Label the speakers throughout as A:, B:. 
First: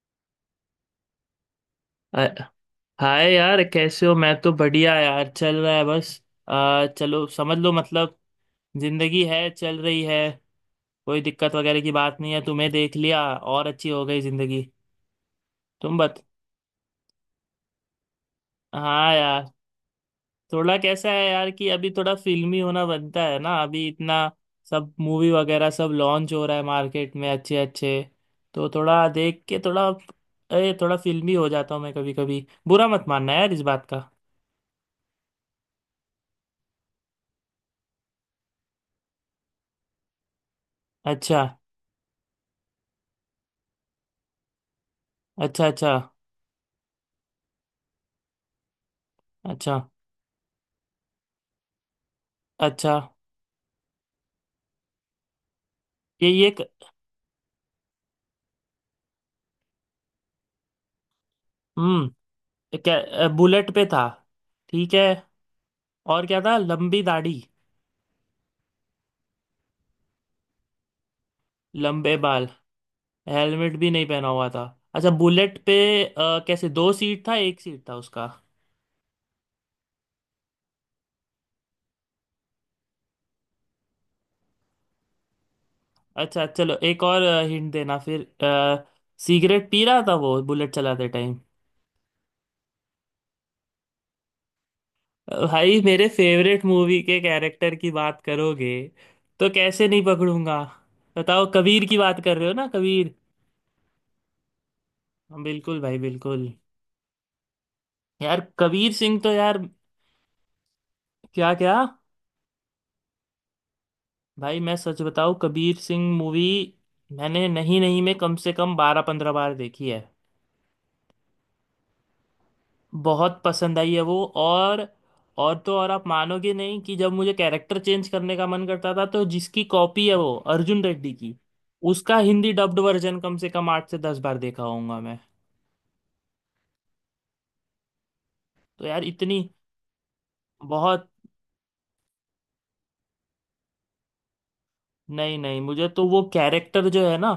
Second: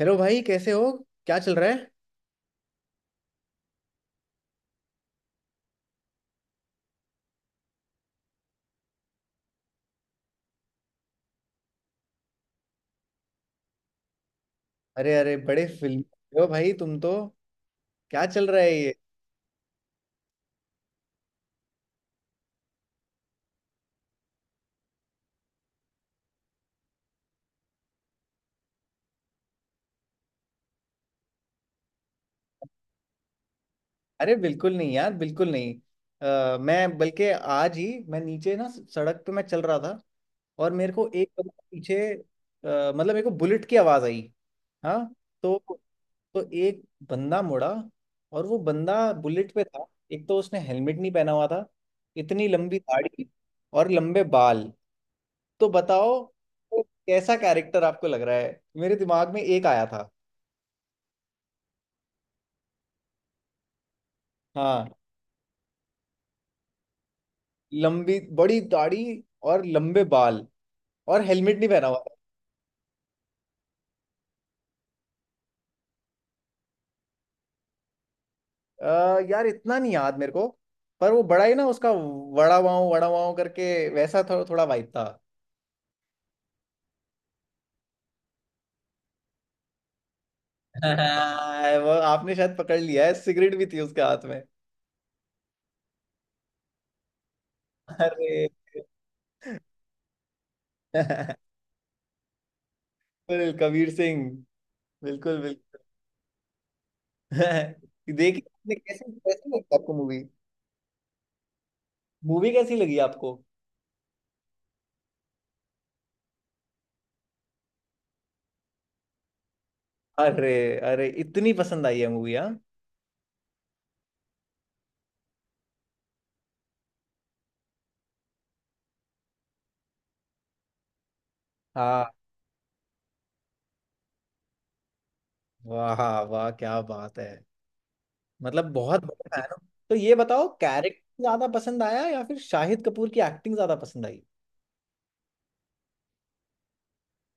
A: Hello भाई, कैसे हो? क्या चल रहा है?
B: अ- हाय यार, कैसे हो? मैं तो बढ़िया यार, चल रहा है बस। चलो समझ लो मतलब, जिंदगी है, चल रही है। कोई दिक्कत वगैरह की बात नहीं है। तुम्हें देख लिया और अच्छी हो गई जिंदगी।
A: अरे अरे, बड़े
B: तुम
A: फिल्म
B: बत
A: हो भाई। तुम तो क्या चल रहा है ये?
B: हाँ यार, थोड़ा कैसा है यार कि अभी थोड़ा फिल्मी होना बनता है ना। अभी इतना सब मूवी वगैरह सब लॉन्च हो रहा है मार्केट में, अच्छे अच्छे। तो थोड़ा देख के थोड़ा, अरे थोड़ा फिल्मी हो जाता हूँ मैं कभी कभी। बुरा मत मानना यार इस बात का।
A: अरे बिल्कुल नहीं यार, बिल्कुल नहीं। मैं बल्कि आज ही, मैं नीचे ना सड़क पे मैं चल रहा था। और मेरे को एक
B: अच्छा।
A: कदम पीछे मतलब मेरे को बुलेट की आवाज़ आई। हाँ। तो
B: अच्छा। अच्छा।
A: तो एक बंदा मुड़ा, और वो बंदा बुलेट पे
B: अच्छा।
A: था। एक तो उसने हेलमेट नहीं पहना हुआ था, इतनी लंबी
B: अच्छा।
A: दाढ़ी और लंबे बाल। तो बताओ
B: ये
A: कैसा कैरेक्टर आपको लग रहा है? मेरे दिमाग में एक आया था।
B: हम्म। क्या बुलेट पे था?
A: हाँ,
B: ठीक है। और क्या था, लंबी दाढ़ी?
A: लंबी बड़ी दाढ़ी और लंबे बाल और हेलमेट नहीं पहना हुआ
B: लंबे बाल। हेलमेट भी नहीं पहना हुआ था। अच्छा, बुलेट पे। कैसे, दो सीट था एक सीट था उसका?
A: था। यार इतना नहीं याद मेरे को। पर वो बड़ा ही ना, उसका वड़ा पाव करके वैसा थोड़ा वाइब था।
B: अच्छा, चलो एक और हिंट देना फिर। सिगरेट पी रहा था वो बुलेट चलाते टाइम?
A: हाँ, वो आपने शायद पकड़ लिया है, सिगरेट भी थी उसके हाथ में।
B: भाई मेरे फेवरेट मूवी के कैरेक्टर की बात
A: अरे
B: करोगे, तो कैसे नहीं पकड़ूंगा? बताओ, कबीर की बात कर रहे हो ना? कबीर।
A: बिल्कुल कबीर सिंह, बिल्कुल
B: हाँ, बिल्कुल
A: बिल्कुल।
B: भाई, बिल्कुल।
A: देखिए
B: यार
A: आपने,
B: कबीर
A: कैसे
B: सिंह तो
A: कैसी
B: यार,
A: लगी आपको मूवी?
B: क्या क्या।
A: मूवी कैसी लगी आपको?
B: भाई मैं सच बताऊं, कबीर सिंह मूवी मैंने नहीं नहीं में कम से कम 12 15 बार देखी है।
A: अरे अरे, इतनी पसंद आई है मूवी? हाँ
B: बहुत पसंद आई है वो। और तो और, आप मानोगे नहीं कि जब मुझे कैरेक्टर चेंज करने का मन करता था, तो जिसकी कॉपी है वो अर्जुन रेड्डी की,
A: हाँ।
B: उसका हिंदी डब्ड वर्जन कम से कम 8 से 10 बार देखा होऊंगा मैं।
A: वाह। हाँ, वाह क्या बात है। मतलब
B: तो
A: बहुत
B: यार
A: बढ़िया
B: इतनी
A: है ना। तो ये बताओ
B: बहुत,
A: कैरेक्टर ज्यादा पसंद आया या फिर शाहिद कपूर की एक्टिंग ज्यादा पसंद आई?
B: नहीं नहीं मुझे तो वो कैरेक्टर जो है ना,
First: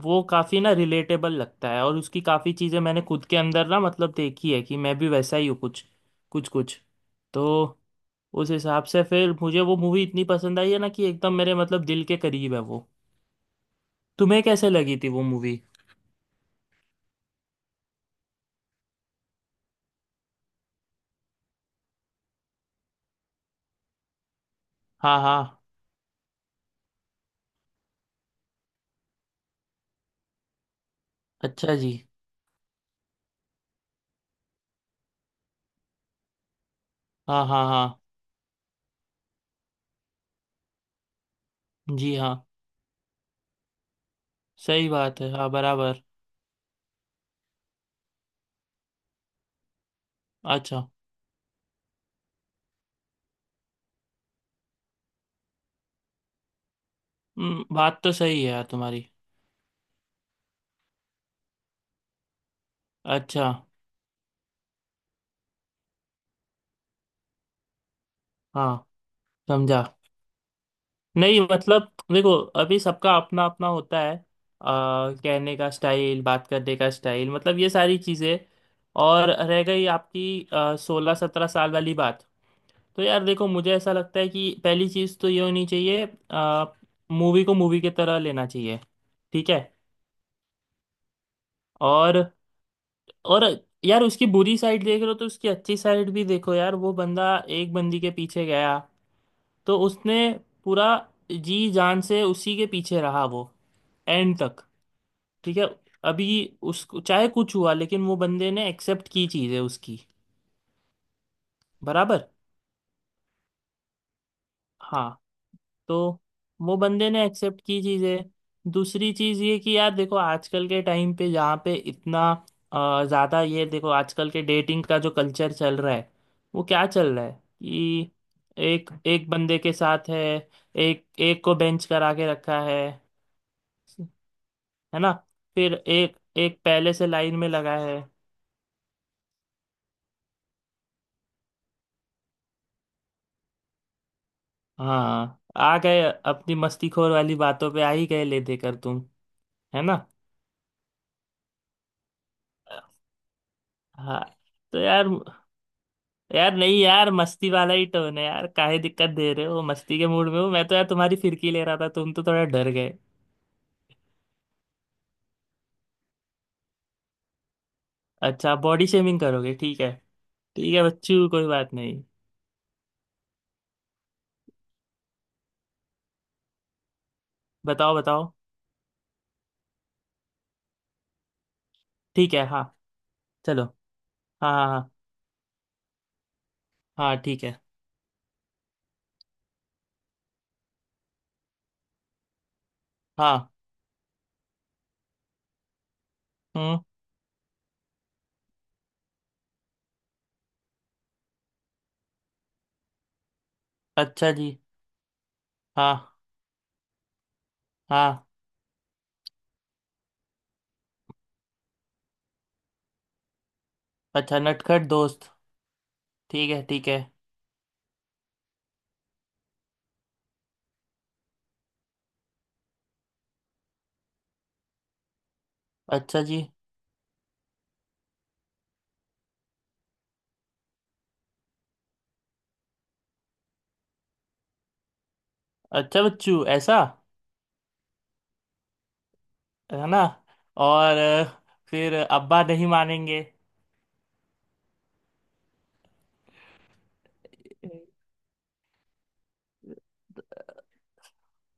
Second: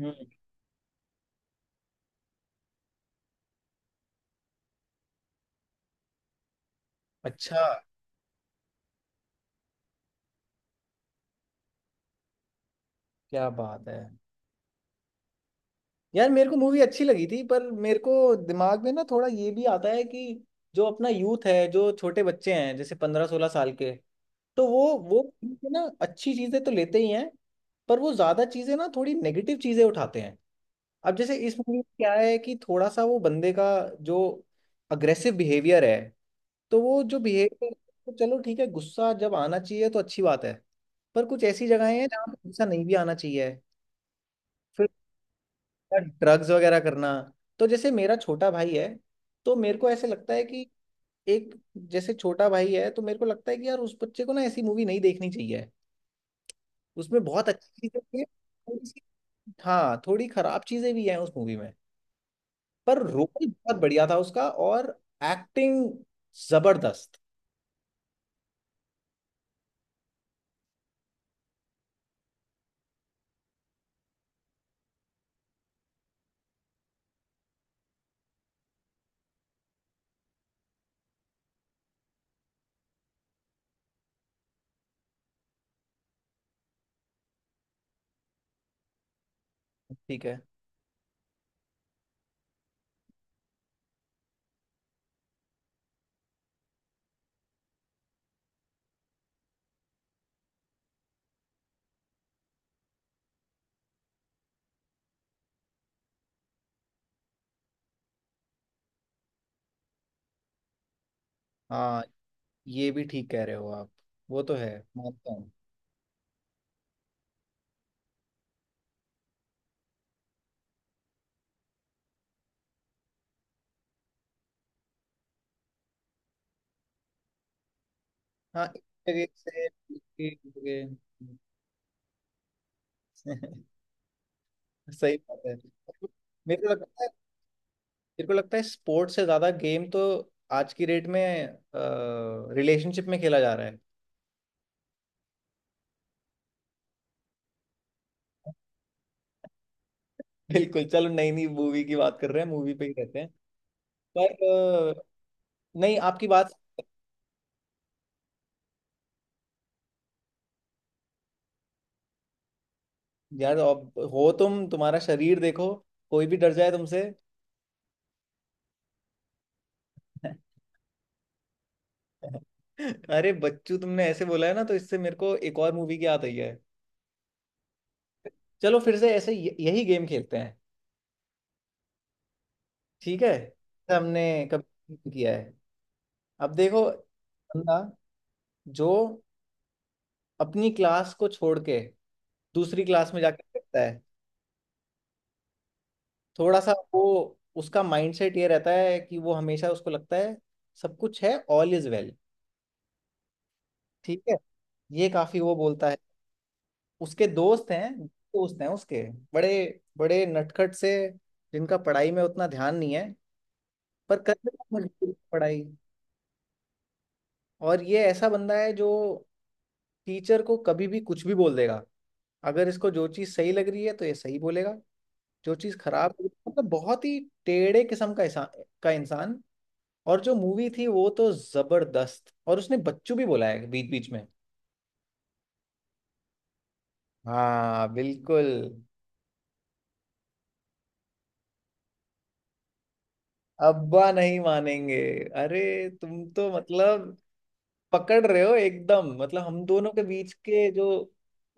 A: हम्म।
B: वो काफी ना रिलेटेबल लगता है। और उसकी काफी चीजें मैंने खुद के अंदर ना, मतलब देखी है कि मैं भी वैसा ही हूँ, कुछ कुछ कुछ। तो
A: अच्छा।
B: उस हिसाब से फिर मुझे वो मूवी इतनी पसंद आई है ना कि एकदम मेरे मतलब दिल के करीब है वो।
A: क्या बात है।
B: तुम्हें कैसे लगी थी वो मूवी?
A: यार मेरे को मूवी अच्छी लगी थी, पर मेरे को दिमाग में ना थोड़ा ये भी आता है कि जो अपना यूथ है, जो छोटे बच्चे हैं, जैसे 15-16 साल के, तो
B: हाँ
A: वो
B: हाँ।
A: ना अच्छी चीजें तो लेते ही हैं, पर वो ज्यादा चीजें ना, थोड़ी नेगेटिव चीजें उठाते हैं। अब जैसे इस
B: अच्छा
A: मूवी में
B: जी।
A: क्या है कि थोड़ा सा वो बंदे का जो अग्रेसिव बिहेवियर है, तो वो जो
B: हाँ हाँ
A: बिहेवियर,
B: हाँ।
A: तो चलो ठीक है, गुस्सा जब आना चाहिए तो अच्छी बात है। पर कुछ ऐसी जगहें हैं
B: जी
A: जहाँ
B: हाँ।
A: पे गुस्सा नहीं भी आना चाहिए। फिर
B: सही बात है, हाँ बराबर।
A: ड्रग्स वगैरह करना। तो जैसे मेरा छोटा भाई है, तो मेरे को ऐसे लगता है कि
B: अच्छा।
A: एक, जैसे छोटा भाई है, तो मेरे को लगता है कि यार उस बच्चे को ना ऐसी मूवी नहीं देखनी चाहिए। उसमें बहुत अच्छी चीजें
B: बात तो
A: भी हैं।
B: सही है यार
A: थोड़ी सी-
B: तुम्हारी।
A: हाँ, थोड़ी खराब चीजें भी हैं उस मूवी में। पर रोल
B: अच्छा।
A: बहुत बढ़िया था उसका, और एक्टिंग जबरदस्त।
B: हाँ। समझा। नहीं मतलब देखो, अभी सबका अपना अपना होता है। कहने का स्टाइल, बात करने का स्टाइल, मतलब ये सारी चीज़ें। और रह गई आपकी 16 17 साल वाली बात, तो यार देखो, मुझे ऐसा लगता है कि पहली चीज़ तो ये होनी चाहिए, मूवी को मूवी की तरह लेना चाहिए। ठीक है।
A: ठीक है।
B: और और यार, उसकी बुरी साइड देख रहे हो तो उसकी अच्छी साइड भी देखो यार। वो बंदा एक बंदी के पीछे गया, तो उसने पूरा जी जान से उसी के पीछे रहा वो, एंड तक। ठीक है। अभी उसको चाहे कुछ हुआ, लेकिन वो बंदे ने एक्सेप्ट की चीज़ें उसकी।
A: हाँ,
B: बराबर।
A: ये भी ठीक कह रहे हो आप। वो तो है,
B: हाँ।
A: मानता हूँ।
B: तो वो बंदे ने एक्सेप्ट की चीज़ें। दूसरी चीज़ ये कि यार देखो, आजकल के टाइम पे जहाँ पे इतना ज़्यादा, ये देखो आजकल के डेटिंग का जो कल्चर चल रहा है, वो क्या चल रहा है कि
A: हाँ एक
B: एक
A: जगह
B: एक बंदे
A: से,
B: के साथ है,
A: एक जगह।
B: एक एक को बेंच करा के रखा है है ना?
A: सही बात है।
B: फिर एक एक
A: मेरे को
B: पहले
A: लगता
B: से
A: है
B: लाइन में लगा है।
A: मेरे को लगता है स्पोर्ट्स से ज्यादा गेम तो आज की डेट में रिलेशनशिप में खेला जा रहा है।
B: हाँ, आ गए अपनी मस्तीखोर वाली बातों पे आ ही गए ले देकर तुम। है ना?
A: बिल्कुल। चलो, नई नई मूवी की बात कर रहे हैं, मूवी पे ही रहते हैं।
B: हाँ। तो
A: पर
B: यार,
A: नहीं आपकी बात।
B: यार नहीं यार, मस्ती वाला ही टोन है यार, काहे दिक्कत दे रहे हो? मस्ती के मूड में हो, मैं तो यार तुम्हारी फिरकी ले रहा था, तुम तो थोड़ा डर गए।
A: यार अब हो तुम, तुम्हारा शरीर देखो, कोई भी डर जाए तुमसे।
B: अच्छा, बॉडी शेमिंग करोगे? ठीक है, ठीक है बच्चू, कोई बात नहीं।
A: अरे बच्चू, तुमने ऐसे बोला है ना, तो इससे मेरे को एक और मूवी की याद आई है।
B: बताओ बताओ।
A: चलो फिर से ऐसे यही गेम खेलते हैं।
B: ठीक है, हाँ।
A: ठीक है,
B: चलो।
A: ऐसा हमने
B: हाँ हाँ हाँ।
A: कभी नहीं किया है। अब देखो,
B: हाँ ठीक है।
A: बंदा जो अपनी क्लास को छोड़ के दूसरी क्लास में जाके
B: हाँ।
A: बैठता है, थोड़ा सा
B: हम्म।
A: वो, उसका माइंडसेट ये रहता है कि वो हमेशा उसको लगता है सब कुछ है, ऑल इज वेल। ठीक
B: अच्छा
A: है।
B: जी।
A: ये काफी वो बोलता है।
B: हाँ।
A: उसके दोस्त हैं,
B: हाँ।
A: उसके बड़े बड़े नटखट से, जिनका पढ़ाई में उतना ध्यान नहीं है, पर कर
B: अच्छा,
A: लेता है
B: नटखट
A: मजबूरी में
B: दोस्त।
A: पढ़ाई।
B: ठीक है, ठीक है।
A: और ये ऐसा बंदा है जो टीचर को कभी भी कुछ भी बोल देगा। अगर इसको जो चीज़ सही लग रही है तो ये सही बोलेगा। जो चीज़ खराब लग
B: अच्छा
A: रही
B: जी।
A: है- मतलब बहुत ही टेढ़े किस्म का इंसान, का इंसान और जो मूवी थी वो तो जबरदस्त। और उसने बच्चू भी बोला है बीच बीच में।
B: अच्छा, बच्चू ऐसा?
A: हाँ बिल्कुल।
B: है ना? और फिर अब्बा नहीं मानेंगे?
A: अब्बा नहीं मानेंगे। अरे, तुम तो मतलब पकड़ रहे हो एकदम, मतलब हम दोनों के बीच के जो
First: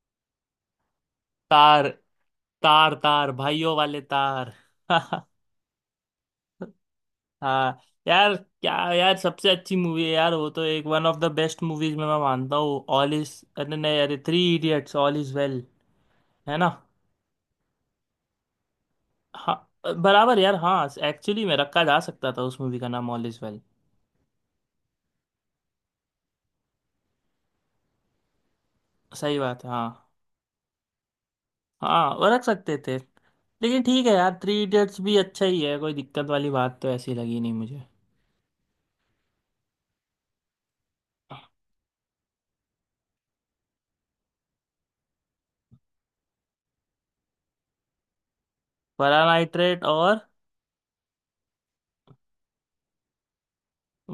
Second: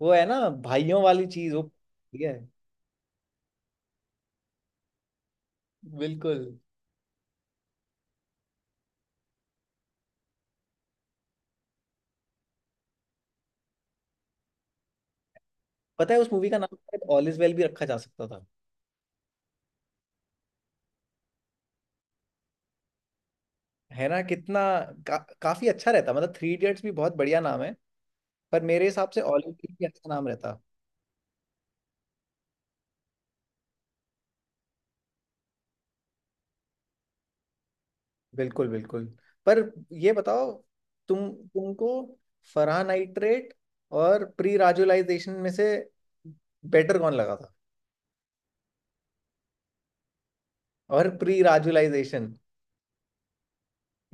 A: वो है ना, भाइयों वाली चीज, वो
B: तार,
A: ठीक है।
B: तार तार भाइयों वाले तार।
A: बिल्कुल।
B: हाँ। यार क्या यार, सबसे अच्छी मूवी है यार वो तो, एक one of the best movies में मैं मानता हूँ। ऑल इज, अरे नहीं, अरे Three Idiots, all is well.
A: पता है उस मूवी का
B: है ना?
A: नाम शायद ऑल इज वेल भी रखा जा सकता था।
B: हाँ। बराबर यार, हाँ एक्चुअली में रखा जा सकता था उस मूवी का नाम ऑल इज वेल।
A: है ना, कितना काफी अच्छा रहता। मतलब थ्री इडियट्स भी बहुत बढ़िया नाम है, पर मेरे हिसाब से
B: सही
A: ऑल इज
B: बात है,
A: वेल भी अच्छा
B: हाँ।
A: नाम रहता।
B: हाँ वो रख सकते थे, लेकिन ठीक है यार, थ्री इडियट्स भी अच्छा ही है, कोई दिक्कत वाली बात तो ऐसी लगी नहीं मुझे।
A: बिल्कुल बिल्कुल। पर ये बताओ, तुमको फरहान नाइट्रेट और प्री राजुलाइजेशन में से बेटर कौन लगा था?
B: परानाइट्रेट और,
A: और प्री राजुलाइजेशन।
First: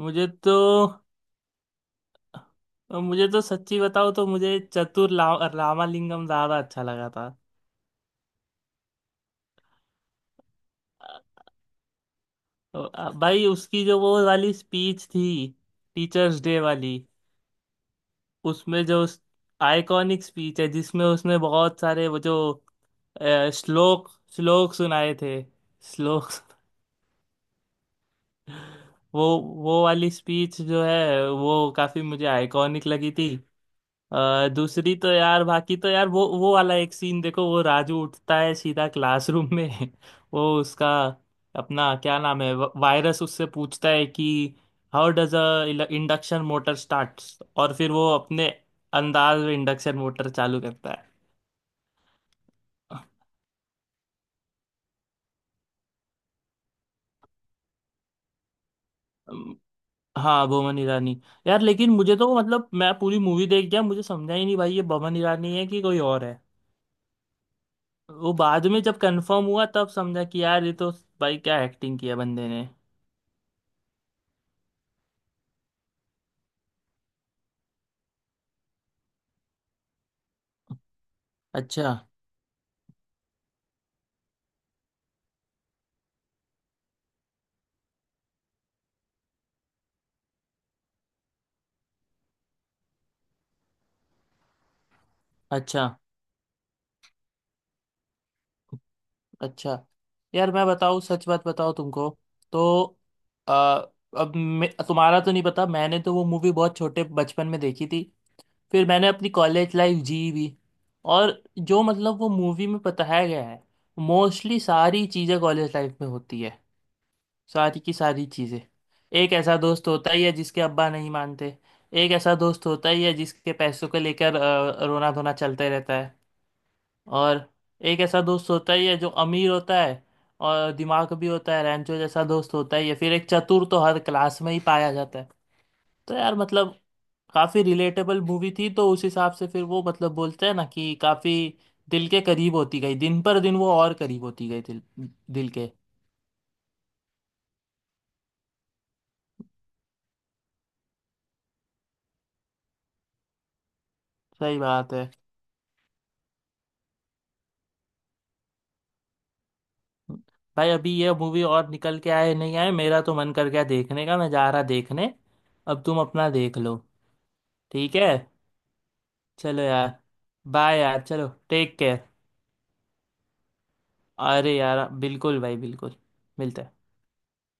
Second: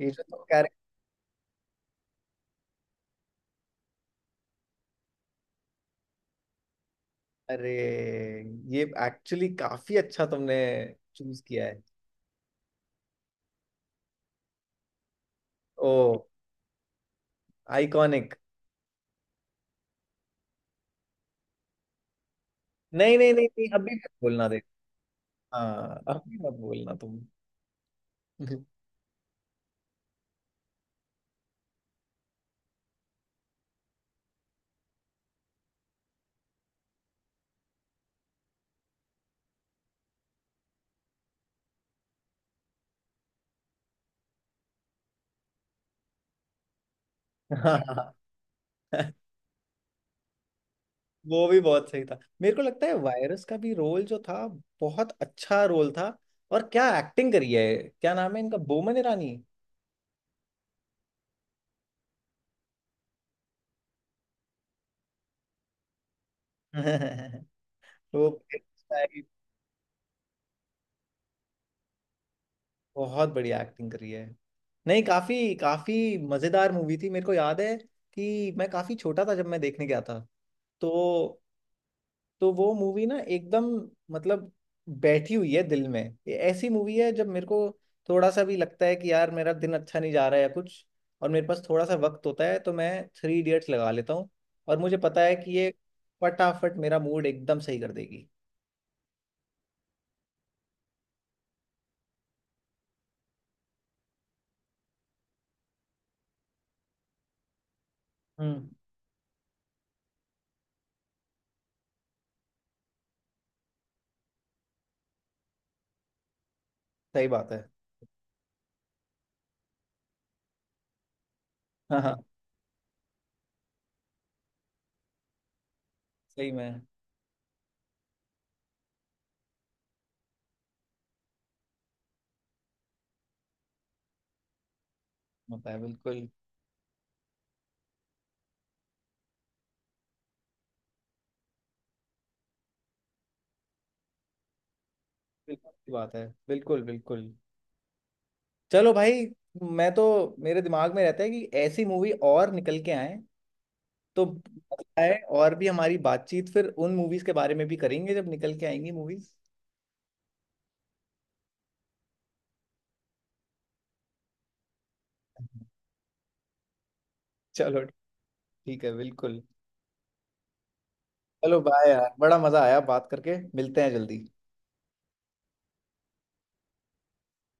A: ये जो तुम
B: तो
A: कह।
B: मुझे तो सच्ची बताओ तो, मुझे चतुर रामालिंगम ज्यादा अच्छा लगा था।
A: अरे, ये एक्चुअली काफी अच्छा तुमने चूज किया है।
B: तो, भाई उसकी जो वो वाली स्पीच थी,
A: ओ।
B: टीचर्स डे वाली,
A: आइकॉनिक।
B: उसमें जो आइकॉनिक स्पीच है जिसमें उसने बहुत सारे वो जो
A: नहीं नहीं नहीं नहीं, अभी
B: श्लोक,
A: मत बोलना, देख।
B: श्लोक सुनाए थे,
A: हाँ,
B: श्लोक,
A: अभी मत बोलना तुम।
B: वो वो वाली स्पीच जो है वो काफी मुझे आइकॉनिक लगी थी। दूसरी तो यार, बाकी तो यार वो वाला एक सीन देखो, वो राजू उठता है सीधा क्लासरूम में, वो उसका अपना क्या नाम है, वायरस उससे पूछता है कि how does a induction motor start, और फिर वो
A: हाँ,
B: अपने अंदाज में इंडक्शन मोटर चालू करता है।
A: वो भी बहुत सही था। मेरे को लगता है वायरस का भी रोल जो था, बहुत अच्छा रोल था। और क्या एक्टिंग करी है, क्या नाम है इनका, बोमन ईरानी।
B: अम, हाँ, बोमन ईरानी। यार लेकिन मुझे तो मतलब मैं पूरी मूवी देख गया, मुझे समझा ही नहीं भाई ये बोमन ईरानी है कि कोई और है। वो
A: वो
B: बाद में जब कंफर्म हुआ तब समझा कि यार ये तो, भाई क्या एक्टिंग किया बंदे ने।
A: बहुत बढ़िया एक्टिंग करी है। नहीं, काफी काफी मजेदार मूवी थी। मेरे को याद है कि मैं काफी छोटा था जब मैं देखने गया था। तो
B: अच्छा।
A: तो वो मूवी ना एकदम, मतलब, बैठी हुई है दिल में। ये ऐसी मूवी है जब मेरे को थोड़ा सा भी लगता है कि यार मेरा दिन अच्छा नहीं जा रहा है या कुछ, और मेरे पास थोड़ा सा वक्त होता है, तो मैं थ्री इडियट्स लगा लेता हूँ। और मुझे पता है कि ये
B: अच्छा।
A: फटाफट मेरा मूड एकदम सही कर देगी।
B: अच्छा। यार मैं बताऊँ सच बात बताऊँ तुमको, तो अ, अब मैं तुम्हारा तो नहीं पता, मैंने तो वो मूवी बहुत छोटे बचपन में देखी थी,
A: हम्म।
B: फिर मैंने अपनी कॉलेज लाइफ जी भी, और जो मतलब वो मूवी में बताया गया है, मोस्टली सारी चीज़ें कॉलेज लाइफ में होती है,
A: सही बात है।
B: सारी की सारी चीजें। एक ऐसा दोस्त होता ही है जिसके अब्बा नहीं मानते।
A: हाँ
B: एक
A: हाँ।
B: ऐसा दोस्त होता ही है जिसके पैसों को लेकर रोना धोना चलते रहता है।
A: सही में।
B: और एक ऐसा दोस्त होता ही है जो अमीर होता है और दिमाग भी होता है, रैंचो जैसा दोस्त होता ही है। फिर एक चतुर तो हर क्लास में ही पाया जाता है।
A: होता है
B: तो
A: बिल्कुल।
B: यार मतलब काफी रिलेटेबल मूवी थी, तो उस हिसाब से फिर वो मतलब बोलते हैं ना कि काफी दिल के करीब होती गई, दिन पर दिन वो और करीब होती गई दिल, दिल
A: बिल्कुल
B: के।
A: सही बात है, बिल्कुल बिल्कुल। चलो भाई, मैं तो, मेरे दिमाग में रहता है कि ऐसी मूवी और निकल के आए तो
B: सही बात
A: मजा
B: है।
A: आए, और भी हमारी बातचीत फिर उन मूवीज के बारे में भी करेंगे जब निकल के आएंगी मूवीज।
B: भाई अभी ये मूवी और निकल के आए नहीं आए, मेरा तो मन कर गया देखने का, मैं जा रहा देखने। अब तुम अपना देख लो।
A: चलो
B: ठीक है।
A: ठीक है, बिल्कुल।
B: चलो यार, बाय यार, चलो
A: चलो
B: टेक
A: बाय
B: केयर।
A: यार, बड़ा मजा आया बात करके, मिलते हैं जल्दी।
B: अरे यार बिल्कुल भाई, बिल्कुल। मिलते हैं।